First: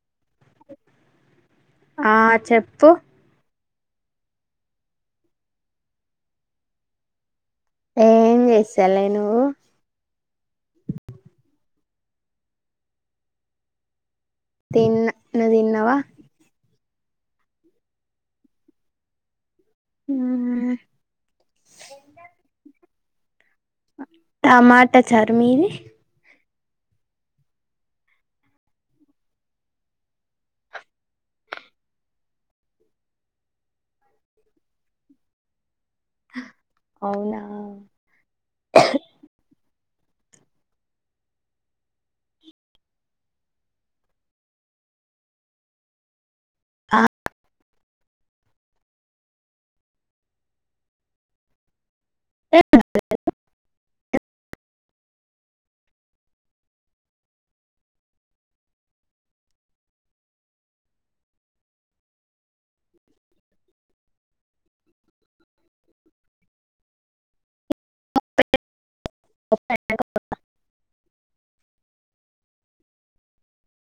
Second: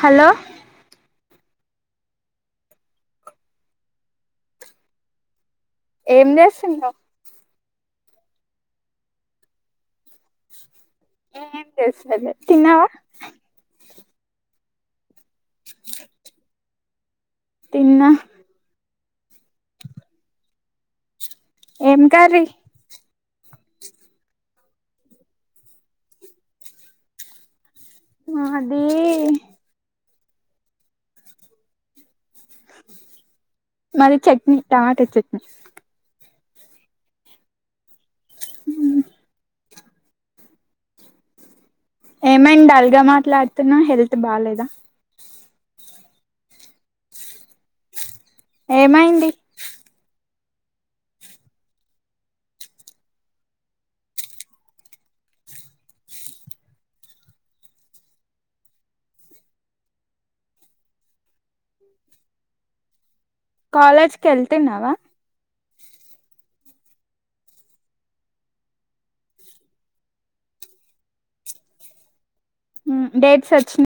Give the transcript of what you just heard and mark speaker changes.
Speaker 1: hello
Speaker 2: ఆ చెప్పు
Speaker 1: ఏం చేస్తున్నావ్వు
Speaker 2: ఏం చేస్తాలే నువ్వు
Speaker 1: నేను ఎం చేస్తాలే తిన్నావా
Speaker 2: తిన్న నువ్వు తిన్నావా
Speaker 1: తిన్న
Speaker 2: హ
Speaker 1: ఏం కర్రీ
Speaker 2: టమాటా చారు మీది
Speaker 1: మాది మది చట్నీ టమాటో చట్నీ
Speaker 2: అవునా
Speaker 1: అ ఏమైంది డల్ గా మాట్లాడుతున్నా హెల్త్ బాలేదా
Speaker 2: ఆ
Speaker 1: ఏమైంది
Speaker 2: [unintelligible]
Speaker 1: కాలేజ్కి వెళ్తున్నావా
Speaker 2: [unintelligible]
Speaker 1: డేట్స్ వచ్చిన